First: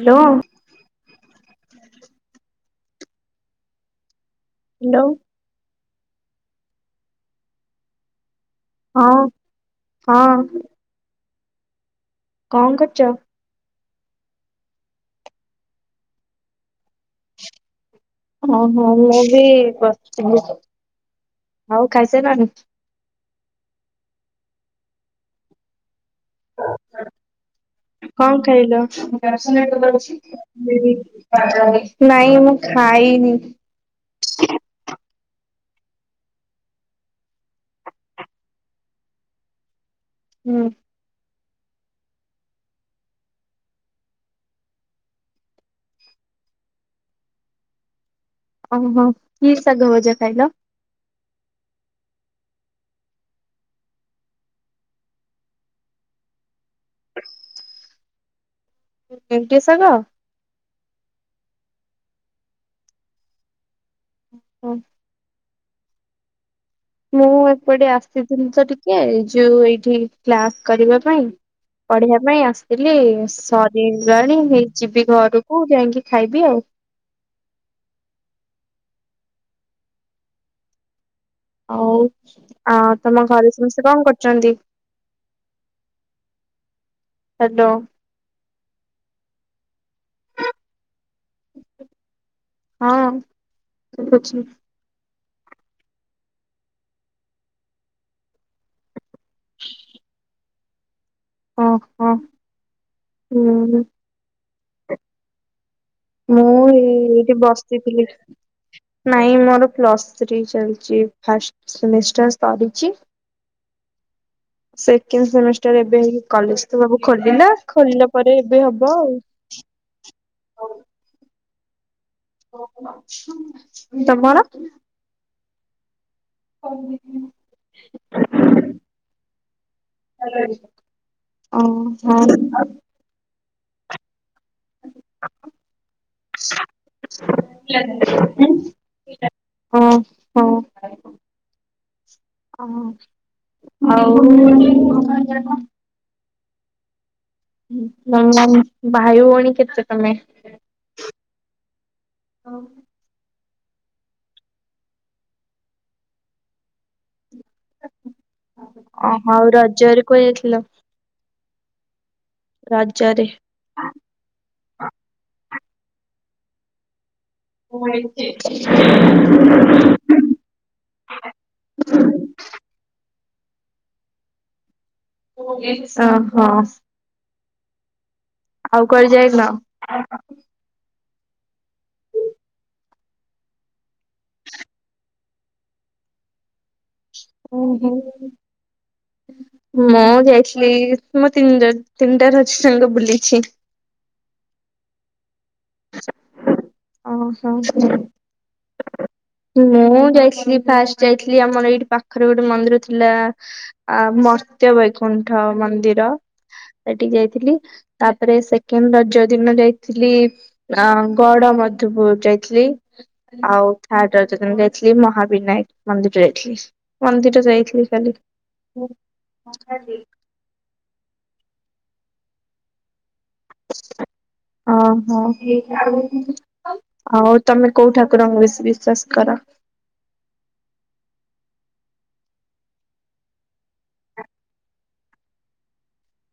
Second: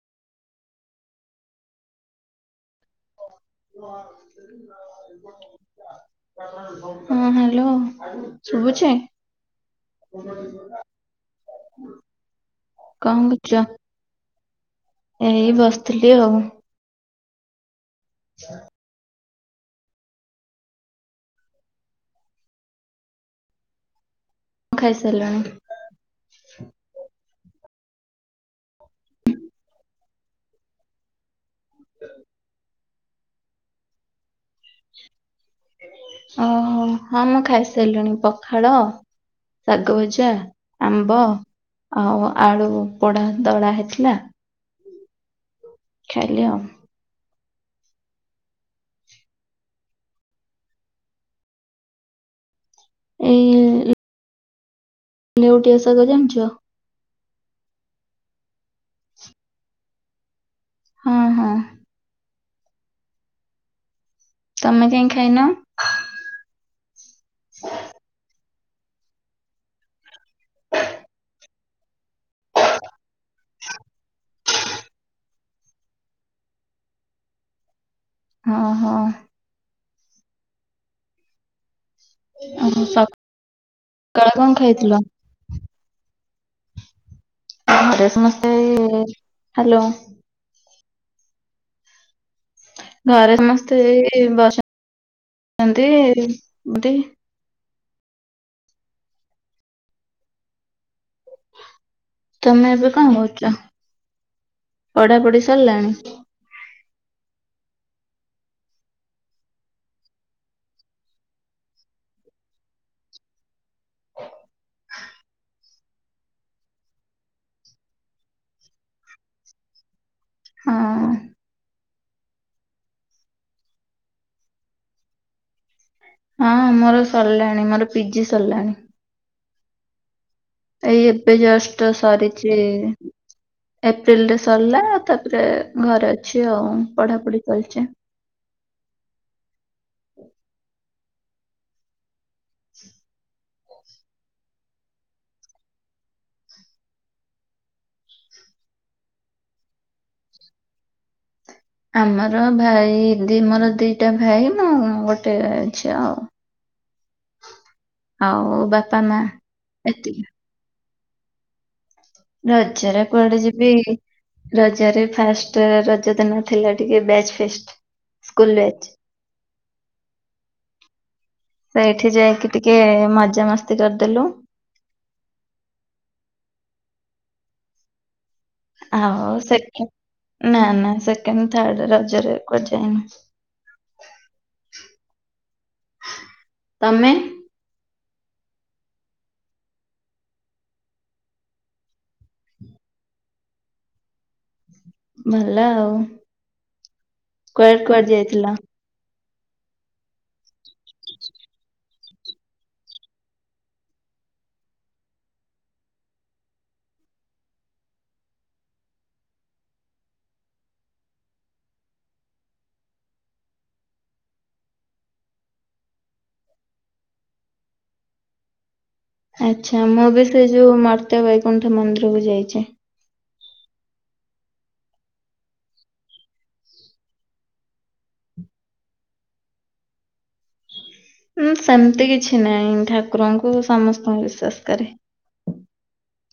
Hello. ହଁ। Hello. ହଁ hello. ଶୁଭୁଛି? ହଁ ହଁ କଣ କରୁଛ? ଏଇ ବସିଥିଲି ଆଉ। ଓ ହଉ ମୁଁ ବି ବସିିଥିଲି। ଆଉ ଖାଇସାରିଲେଣି? ମୁଁ ଖାଇସାରିଲିଣି। କଣ ଖାଇଲ? ନାଇଁ ମୁଁ ଖାଇନି। ଓହୋ। ହଁ ମୁଁ ଖାଇସାରିଲିଣି ପଖାଳ, ଶାଗ ଭଜା ହୁଁ। ଆମ୍ବ ଆଉ ଆଳୁ ପୋଡା ଦଳା ହେଇଥିଲା। ଖାଇଲି ଆଉ। ଓହୋ କି ସାଗଭଜା ଖାାଇଲ? ଏଇ ନେଉଟିଆ ଶାଗ ଜାଣିଛ? ନେଉଟିଆ ଶାଗ। ହଁ ହଁ। ତମେ କାଇଁ ଖାଇନ? ମୁଁ ଏପଟେ ଆସିଥିଲି ତ ଟିକେ ଯୋଉ ଏଇଠି କ୍ଲାସ କରିବା ପାଇଁ। ପଢିବା ପାଇଁ ଆସିଥିଲି ସରିଲାଣି ହେଇ ଯିବି ଘରକୁ ଯାଇକି ଖାଇବି। ହଁ ହଁ। ହଉ ଆ ତମ ଘରେ ସମସ୍ତେ କଣ କରୁଛନ୍ତି? ଯାଇଥିଲ? ହ୍ୟାଲୋ। ରେ ସମସ୍ତେ ଏଇ ହ୍ୟାଲୋ। ହଁ ଘରେ ସମସ୍ତେ ଏଇ ଶୁଭୁଛି ବସିଛନ୍ତି ଏଇଠି ଅହ। ତମେ ଏବେ କଣ କରୁଛ ପଢା ପଢି ସରିଲାଣି? ମୁଁ ଏଇ ଏଇଠି ବସିଥିଲି। ନାଇଁ ମୋର ପ୍ଲସ୍ ଥ୍ରୀ ଚାଲିଛି ଫାଷ୍ଟ ସେମିଷ୍ଟର ସରିଛି। ସେକେଣ୍ଡ ସେମିଷ୍ଟାର ଏବେ ହେଇକି କଲେଜ ତ ସବୁ ଖୋଲିଲା ଖୋଲିଲା ପରେ ଏବେ ହବ ଆଉ ହଁ। ତମର? ହଁ ମୋର ସରିଲାଣି ମୋର ପିଜି ସରିଲାଣି। ଭଲ ହେଇଛି। ଏଇ ଏବେ ଜଷ୍ଟ ସରିଛି ଏପ୍ରିଲରେ ସରିଲା ତାପରେ ଘରେ ଅଛି ଆଉ ପଢାପଢି ଚାଲିଛି। ଓହୋ। ଆଉ ଭାଇ ଭଉଣି କେତେ ତମେ? ଆମର ଓହୋ ଭାଇ ଦି ମୋର ଦିଟା ଭାଇ ମୁଁ ଗୋଟେ ଝିଅ ଆଉ। ଆଉ ବାପା ମା ଆଉ ରଜରେ ଏତିକି। [unintelligible] ରଜରେ କୁଆଡେ ଯିବ ବି ରଜରେ ଫାଷ୍ଟ ରଜ ଦିନ ଥିଲା ଟିକେ ବ୍ୟାଚ ଫିଷ୍ଟ୍। [inaudible] ସେଇଠି ଯାଇକି ଟିକେ ମଜାମସ୍ତି କରିଦେଲୁ। ହଁ। କୁଆଡେ ଆଉ ସେକେଣ୍ଡ ନା ନା ସେକେଣ୍ଡ ଥାର୍ଡ ରଜରେ କୁଆଡେ ଯାଇନି? ତମେ? ହୁଁ ହୁଁ। ମୁଁ ଯାଇଥିଲି ମୋ ତିନି ରଜ ତିନିଟା ରଜ ଯାକ ବୁଲିଛି। ଭଲ ଆଉ। ଓ ହୋ। କୁଆଡେ କୁଆଡେ ଯାଇଥିଲ? ମୁଁ ଯାଇଥିଲି ଫାଷ୍ଟ ଯାଇଥିଲି ଆମର ଏଇଠି ପାଖେରେ ଗୋଟେ ମନ୍ଦିର ଥିଲା। ଆ ମର୍ତ୍ତ୍ୟ ବୈକୁଣ୍ଠ ମନ୍ଦିର। ଏଇଟିକି ଯାଇଥିଲି ତାପରେ ସେକେଣ୍ଡ ରଜ ଦିନ ଯାଇଥିଲି ଅ ଗଡ ମଧୁପୁର ଯାଇଥିଲି। ଆଉ ଥାର୍ଡ ରଜ ଦିନ ଯାଇଥିଲି ମହାବିନାୟକ ମନ୍ଦିର ଯାଇଥିଲି। ମନ୍ଦିର ଯାଇଥିଲି କାଲି। ଆଚ୍ଛା ମୁଁ ବି ସେ ଯୋଉ ମର୍ତ୍ତ୍ୟ ବୈକୁଣ୍ଠ ମନ୍ଦିରକୁ ଯାଇଛି। ଅ ହୋ। ଆଉ ତମେ କୋଉ ଠାକୁରଙ୍କୁ ବେଶି ବିଶ୍ଵାସ କର? ହୁଁ ସେମତି କିଛି ନାଇଁ ଠାକୁରଙ୍କୁ ସମସ୍ତଙ୍କୁ ବିଶ୍ୱାସ କରେ।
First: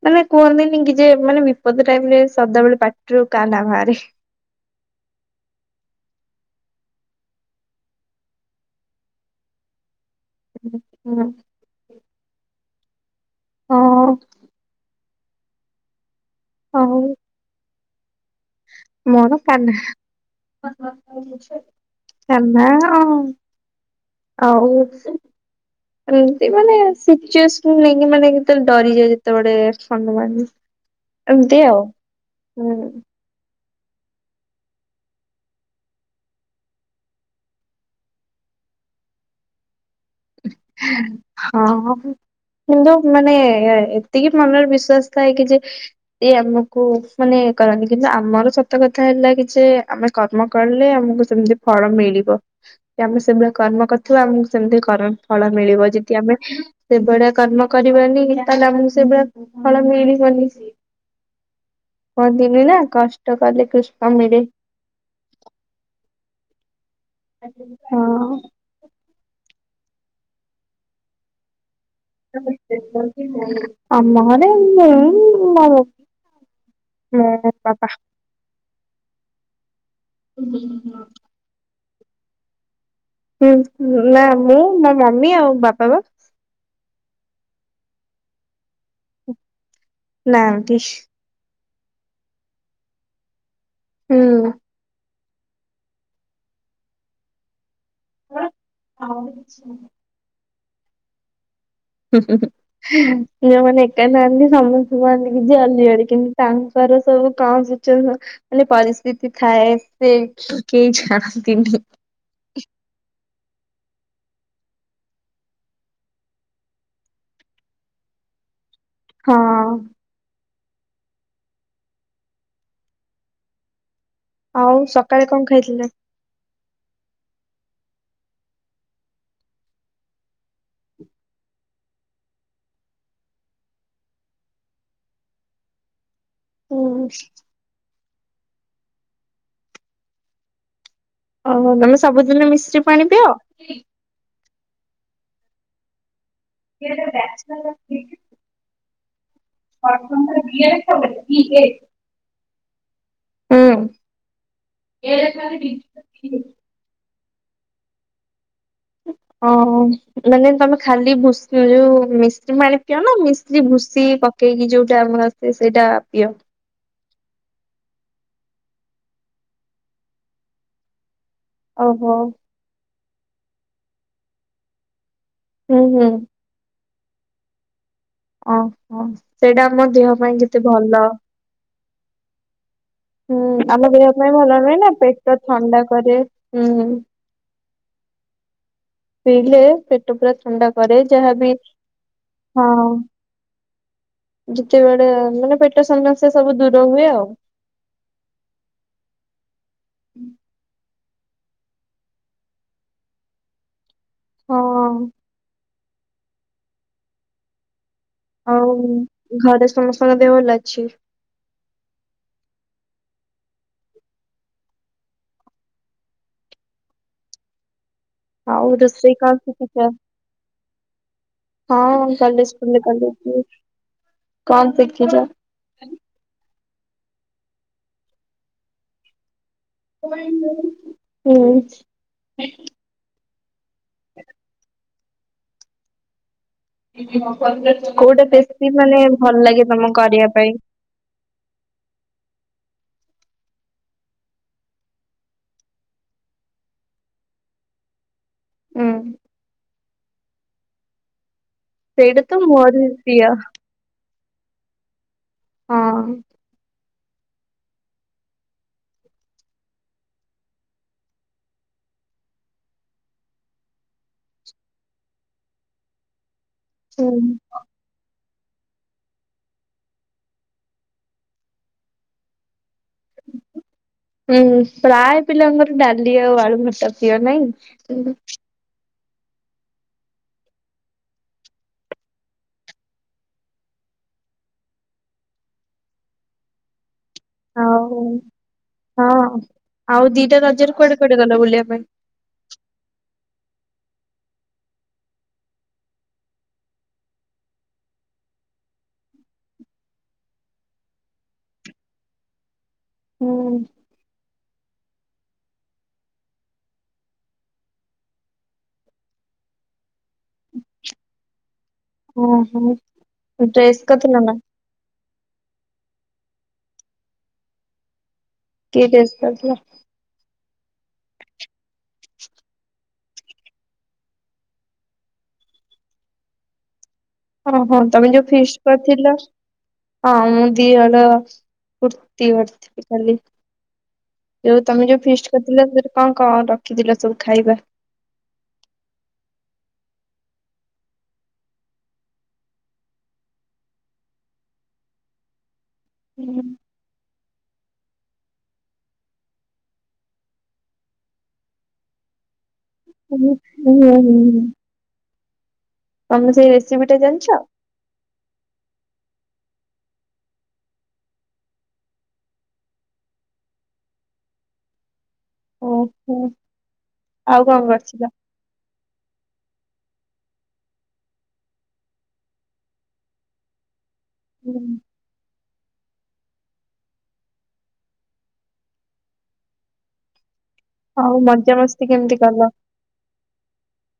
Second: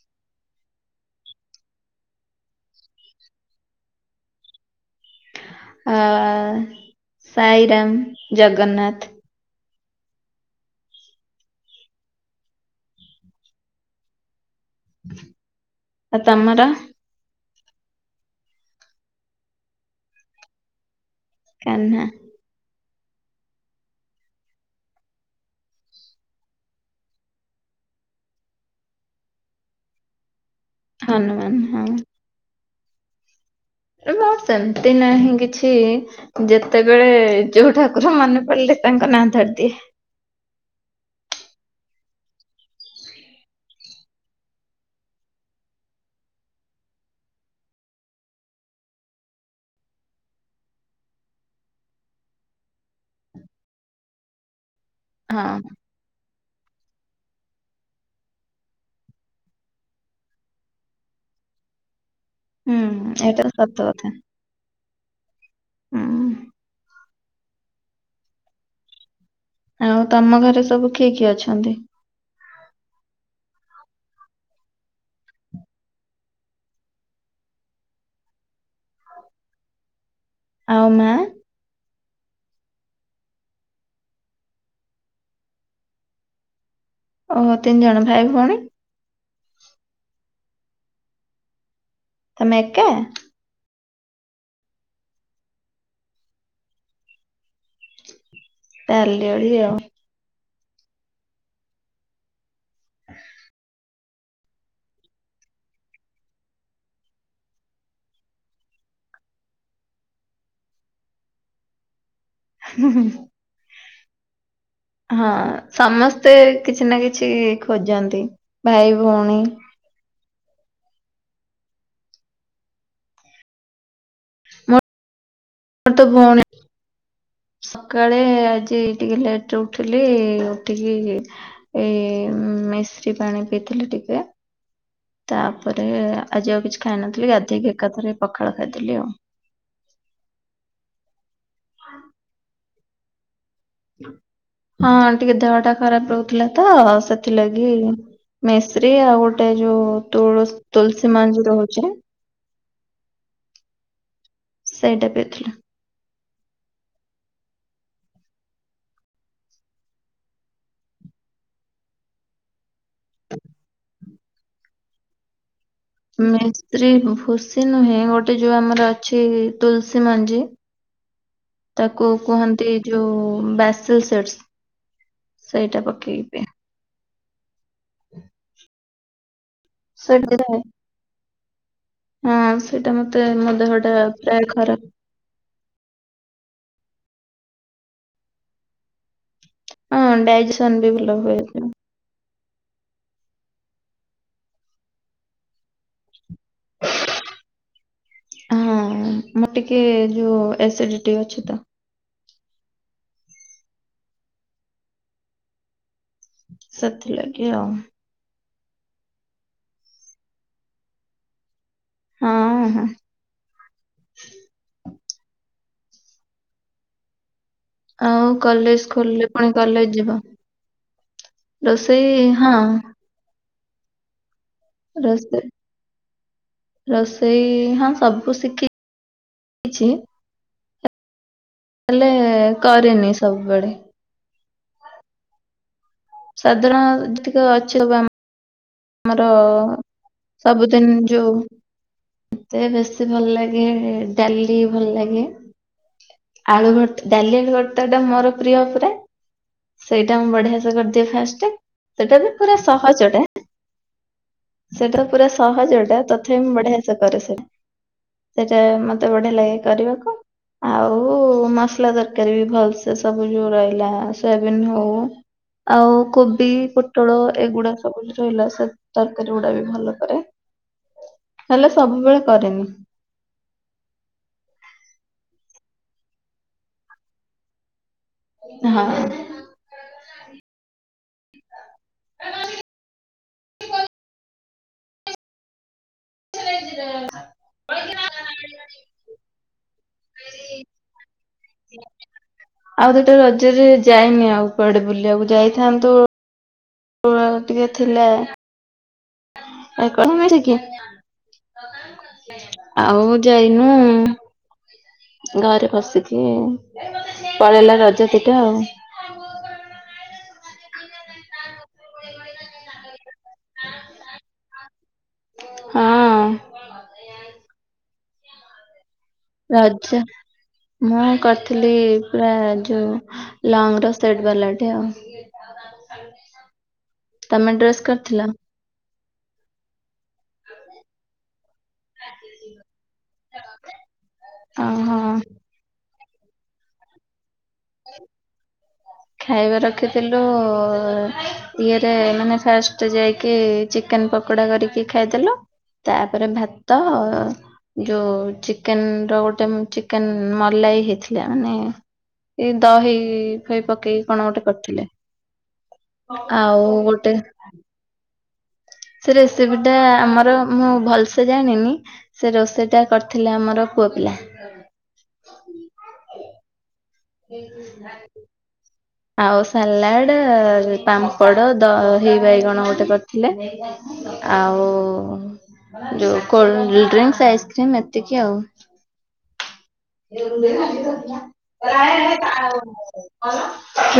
ମାନେ କୁହନ୍ତିନି କି ଯେ ମାନେ ବିପଦ ଟାଇମ ରେ ସଦାବେଳେ ପାଟିରୁ କା ନାଁ ବାହାରେ? ଆ ସାଇରାମ, ଜଗନ୍ନାଥ। ହୁଁ କୁହ। ହଁ। ଆଉ ତମର? ହଉ। ମୋର କାହ୍ନା। କାହ୍ନା। କାହ୍ନା ଆଉ ଆଉ ଏମତି ମାନେ ସିଚୁଏସନ ନେଇକି ମାନେ କେତେବେଳେ ଡରିଯାଏ ଯେତେବଳେ ହନୁମାନ ହନୁମାନ ଏମତି ଆଉ ହଁ ହୁଁ। ଏ ମୋ ସେମତି ନାହିଁ କିଛି। ଯେତେବେଳେ ଯୋଉ ଠାକୁର ମନେ ପଡିଲେ ତାଙ୍କ ନାଁ ଧରଦିଏ। ଉଁ ହଁ କିନ୍ତୁ ମାନେ ଏ-ଏତିକି ମନରେ ବିଶ୍ୱାସ ଥାଏ କି ଯେ ଏଇ ଆମକୁ ମାନେ କରନ୍ତି କିନ୍ତୁ ଆମର ସତ କଥା ହେଲା କି ଯେ ଆମେ କର୍ମ କଲେ ଆମକୁ ସେମତି ଫଳ ମିଳିବ କି ଆମେ ସେଭଳିଆ କର୍ମ କରିଥିବା ଆମକୁ ସେମତି ହଁ ଫଳ ମିଳିବ ଯଦି ଆମେ ସେଭଳିଆ କର୍ମ କରିବାନି ତାହେଲେ ମୁଁ ସେଭଳିଆ ଫଳ ମିଳିବନି। କୁହନ୍ତିନି ହୁଁ ନା କଷ୍ଟ ଏଇଟା କଲେ ସତ କଥା କୃଷ୍ଣ ମିଳେ। ହୁଁ। ହଁ। ଆଉ ତମ ଘରେ ସବୁ କିଏ କିଏ ଅଛନ୍ତି? ଆମ ଘରେ ମୁଁ ମୋ ମୁଁ ବାବା। ହୁଁ ହୁଁ ଆଉ ହୁଁ ହଁ। ମା ହୁଁ ନା ମୁଁ ମୋ ମମି ଆଉ ବାପା ବା। ଓ ହୋ ତିନି ଜଣ ଭାଇ ଭଅଣୀ। ନାହାନ୍ତି। ତମେ ଏକା? ହୁଁ। [inaudible] ଅଲି ଓଳି ଆଉ। ହୁଁ ହୁଁ ହୁଁ ଝିଅ ମାନେ [unintelligible] ମାନେ ପରିସ୍ଥିତି ଥାଏ ସେ କେହି ଜାଣନ୍ତିନି। ହୁଁ ହୁଁ। ହଁ ସମସ୍ତେ କିଛି ନା କିଛି ଖୋଜନ୍ତି ଭାଇ ହଁ ଭଉଣୀ। ଆଉ ସକାଳେ କଣ ଖାଇଥିଲେ। ବଣେ। ସକାଳେ ଆଜି ଟିକେ ଲେଟ ରେ ଉଠିଲି ଉଠିକି ଏ ମିଶ୍ରୀ ପାଣି ପିଇଥିଲି ଟିକେ। ତାପରେ ଆଜି ଆଉ କିଛି ହୁଁ ଖାଇନଥିଲି ଗାଧେଇକି ଏକାଥରେ ପଖାଳ ଖାଇଦେଲିି ଆଉ। ଓହୋ ତମେ ସବୁଦିନ ମିଶ୍ରି ପାଣି ପିଅ। ହଁ ଟିକେ ଦେହ ଟା ଖରାପ ରହୁଥିଲା ତ ସେଥିଲାଗି। ମିସ୍ରୀ ଆଉ ଗୋଟେ ଯୋଉ ତୁଳ ତୁଲସୀ ମଞ୍ଜି ରହୁଛି। ହୁଁ। ସେଇଟା ପିଇଥିଲି। ଅଁ ଓଉଁ ମାନେ ତମେ ଖାଲି ଭୂଷି ଯୋଉ ମିଶ୍ର ପାଣି କିଣ ମିସ୍ତ୍ରୀ ଭୁଷ ପକେଇକି ଯୋଉଟା ଆମର ଆସେ ସେଇଟା ପିଅ? ମିସ୍ତ୍ରୀ ଭୁସି ନୁହେଁ ଗୋଟେ ଯୋଉ ଆମର ଅଛି ତୁଲସୀ ମଞ୍ଜି। ତାକୁ ଓହୋ। କୁହନ୍ତି ଯୋଉ ବାସେ ସିଡସ୍। ହୁଁ ସେଇଟା ହୁଁ ପକେଇକି ପିଏ। ଓହ ସେଇଟା ଆମ ଦେହ ପାଇଁ ସେଇଟା କେତେ ଭଲ। ହଁ। ସେଇଟା ମତେ ହୁଁ ମୋ ଆମ ଦେହଟା ଦେହ ପାଇଁ ପ୍ରାୟ ଭଲ ନୁହେଁ ଖରାପ ନା ପେଟ ଥଣ୍ଡା କରେ ହୁଁ। ପିଇଲେ ହଁ ସେଟ ପୁରା ଥଣ୍ଡା ଡାଇଜେସନ ବି କରେ ଭଲ ହୁଏ। ଯାହାବି ହଁ। ଯେତେବେଳେ ମାନେ ପେଟ ସମସ୍ୟା ସବୁ ଦୂର ହୁଏ ଆଉ। ହଁ ମୋର ଟିକେ ଯୋଉ ଏସିଡିଟି ଅଛି ତ। ହଁ। ସେଥିଲାଗି ଆଉ। ଆଉ ଘରେ ସମସ୍ତଙ୍କ ଦେହ ଭଲ ଅଛି। ଆଁ। ଆଉ ହଉ କଲେଜ ରୋଷେଇ ଖୋଲିଲେ ପୁଣି କଲେଜ [unintelligible] ଯିବ ହଁ ରୋଷେଇ ହଁ କଲେଜକୁ କଲେଜ ଯିବି। ରୋଷେଇ ରୋଷେଇ ହଁ ସବୁ ଶିଖି କିଛି। ହୁଁ। ହେଲେ କରେନି ସବୁବେଳେ। ଆଉ ସାଧାରଣ ଯେ ଟିକେ ଅଛ ବା ଗୋଟେ ଵେଶୀଵ୍ ମାନେ ଆମର ଭଲ ଲାଗେ ତମକୁ କରିବା ପାଇଁ? ସବୁଦିନ ଯୋଉ। ମୋତେ ବେଶୀ ଭଲ ଲାଗେ ଡାଲି ଭଲ ଲାଗେ। ଆଳୁ ଭର୍ତା ଡାଲିଆଳୁ ଭର୍ତା ଟା ମୋର ପ୍ରିୟ ହୁଁ ପୁରା ସେଇଟା ମୁଁ ବଢିଆ ସେ କରିଦିଏ ଫାଷ୍ଟ ସେଇଟା ବି ତ ପୁରା ମୋର ବି ପ୍ରିୟ ସହଜଟେ। ହଁ ସେଥର ପୁରା ସହଜ ଟା ତଥାପି ମୁଁ ବଢିଆ ସେ କରେ ସେ ସେଇଟା ମତେ ବଢିଆ ଲାଗେ କରିବାକୁ। ଆଉ ମସଲା ତରକାରୀ ବି ଭଲସେ ସବୁ ଯୋଉ ରହିଲା ସୋୟାବିନ ହଉ। ଆଉ କୋବି ପୋଟଳ ହୁଁ। ଏଗୁଡା ସବୁ। ରହିଲା ସତ୍ ତରକାରୀ ଗୁଡା ବି ଭଲ କରେ ହେଲେ ସବୁବେଳେ କରେନି। ହୁଁ ପ୍ରାୟ ପିଲାଙ୍କର ଡାଲି ଆଉ ଆଳୁଭର୍ତା ପିପ୍ର ନାହିଁ। ହଁ। [inaudible] [inaudible] ହଉ ହଁ ଆଉ ଦିଟା ରଜରେ କୁଆଡେ କୁଆଡେ ଗଲା ବୁଲିବା ପାଇଁ? ଆଉ ଗୋଟେ ରଜରେ ଯାଇନି ଆଉ କୁଆଡେ ବୁଲିବାକୁ ଯାଇଥାନ୍ତୁ ଉଆଗ ଟିକେ ଥିଲା। ଆ କଣ ମିରିକି ଆଉ ହୁଁ ଯାଇନୁ। ଘରେ ବସିକି ପଳେଇଲା ରଜ ଦିଇଟା ଆଉ। ଓ ହୋ ଡ୍ରେସ୍ କରିଥିଲା ନା? ହଁ ପ୍। କି ଡ୍ରେସ କରିଥିଲା? ଆଚ୍ଛା। ମୁଁ କରିଥିଲି ପୁରା ଯୋଉ ଲଙ୍ଗ ର ସେଟ୍ ବାଲଟେ ଆଉ। ଖାଇ [unintelligible] ହଁ ହଁ ତମେ ଯୋଉ ଫିସ୍ଟ କରିଥିଲ? ହଁ ମୁ ଦିହଳ କୁର୍ତି କରିଥିଲି ଖାଲି। ଯୋଉ ତମେ ଯୋଉ ଓହୋ। ଫିଷ୍ଟ କରିଥିଲ ସେ କଅଁ କଅଁ ରଖିଥିଲ ସବୁ ଖାଇବା? ଖାଇବା ରଖିଥିଲୁ ଇଏରେ ମାନେ ଫାଷ୍ଟ ଯାଇକି ଚିକେନ ପକୋଡା କରିକି ଖାଇଦେଲୁ ତାପରେ ହୁଁ ଭାତ ଯୋଉ ଚିକେନ ର ଗୋଟେ ଚିକେନ ମଲାଇ ହେଇଥିଲା ମାନେ ଏଇ ଦହି ହୁଁ ଫଇ ପକେଇକି କଣ ହୁଁ ଗୋଟେ କରିଥିଲେ। ତମେ ସେଇ ଆଉ ରେସିପି ଟା ଜାଣିଛ? ସେଥିରେ ସେ ଗୋଟାଏ ଆମର ମୁଁ ଭଲସେ ଜାଣିନି ସେ ରୋଷେଇଟା କରିଥିଲେ ଆମର ପୁଅ ପିଲା। ଓହୋ ଆଉ କଣ କରିଥିଲ? ଆଉ ସାଲାଡ ପାମ୍ପଡ ଦଇ ବାଇଗଣ ଗୋଟେ କରିଥିଲେ। ଆଉ ଯୋଉ କୋଲଡ୍ରିସ୍ ଆଇସ୍କ୍ରିମ ଏତିକି ଆଉ। ତ ଆଉ ମଜାମସ୍ତି କେମିତି କଲ?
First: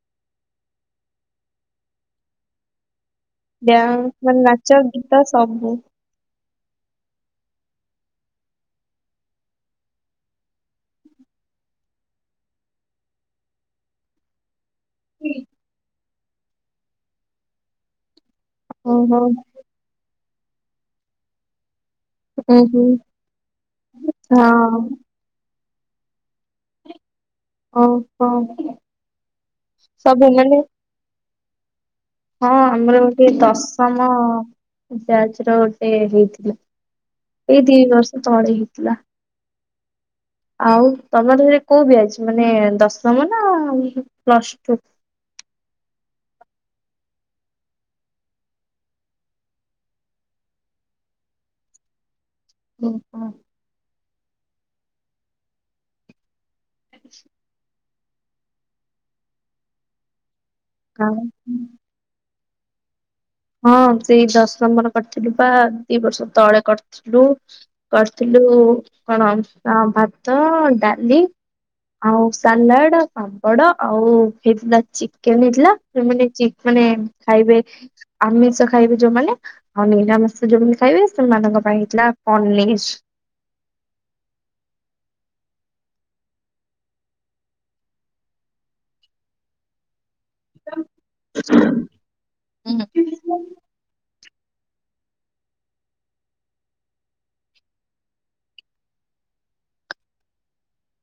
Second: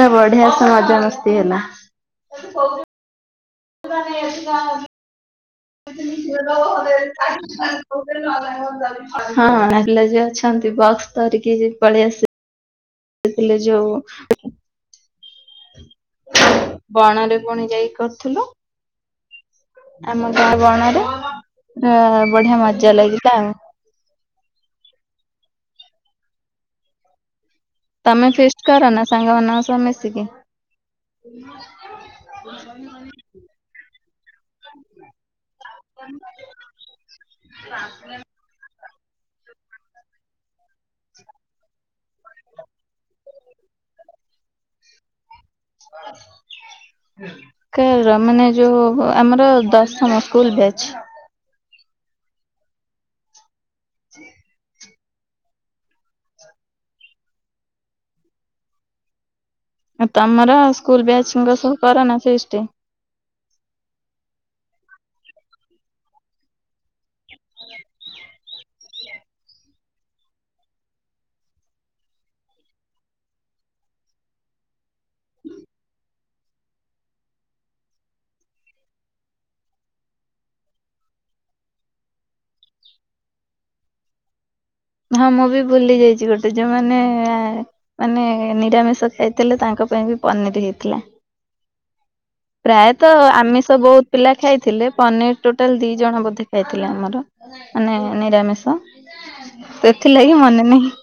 [unintelligible] ବଡ଼ିଆସେ ମଜା ମସ୍ତି ହେଲା। ଡ୍ୟାନ୍ସ ମାନେ ନାଚ ଗୀତ ସବୁ। ହଁ ହେଲେ ଯ ଅଛନ୍ତି ବକ୍ସ। ଧରିକି ପଳେଇ ଆସିବୁ ଦେଖିଲେ ଯୋଉ। ହୁଁ। ବଣ ରେ ପୁଣି ଯାଇକି କରିଥିଲୁ। ଓ ହୋ। ଆମ ଗାଁ ବଣରେ ବଢିଆ କାହିଁକି ମଜା ଲାଗିଲା ଆଉ। ହଁ। ତମେ ଓହୋ ଫିଷ୍ଟ କର ନା ସାଙ୍ଗ ସ ମିଶିକି? ସବୁ ମାନେ ହଁ ଆମର ଗୋଟେ ଦଶମ ବ୍ୟାଚ ର ଗୋଟେ ହେଇଥିଲା। ଏଇ ଦି ବର୍ଷ ତଳେ ହେଇଥିଲା। ଆଉ ତମ [unintelligible] କୋଉ ବ୍ୟାଚ୍ ମାନେ ଦଶମ ନା ପ୍ଲସ ଟୁ? ହ କାହାର ମାନେ ଯୋଉ ଆମର ଦଶମ ସ୍କୁଲ ବ୍ୟାଚ। ଓହୋ। ସେ ଆ ତମର ସ୍କୁଲ ହୋ। ବ୍ୟାଚଙ୍କ ସହ କରନା ଫିଷ୍ଟ? ହଁ ସେଇ ଦଶମର କରିଥିଲୁ ପା ଦି ବର୍ଷ ତଳେ କରିଥିଲୁ। କରିଥିଲୁ କଣ ଆ ଭାତ, ଡାଲି। ଆଉ ସାଲାଡ, ପାମ୍ପଡ ଆଉ ହେଇଥିଲା ଚିକେନ ହେଇଥିଲା। ସେମାନେ ଚି ମାନେ ଖାଇବେ। ଆମିଷ ଖାଇବେ ଯୋଉମାନେ ଆଉ ନୀରାମିଷ ଯୋଉମାନେ ଖାଇବେ ସେମାନଙ୍କ ପାଇଁ ହେଇଥିଲା ପନିର। ହଁ ମୁଁ ବି ଭୁଲି ଯାଇଛି ଗୋଟେ ଯୋଉ ମାନେ। ମାନେ ନିରାମିଷ ଖାଇଥିଲେ ତାଙ୍କ ପାଇଁ ବି। ପନିର ହେଇଥିଲା ପ୍ରାୟତଃ ଆମିଷ ବହୁ ପିଲା ଖାଇଥିଲେ ପନିର ଟୋଟାଲ ଦି ଜଣ ବୋଧେ ଖାଇଥିଲେ ଆମର ମାନେ ନିରାମିଷ। ସେଥିଲାଗି ମନେ ନାହିଁ।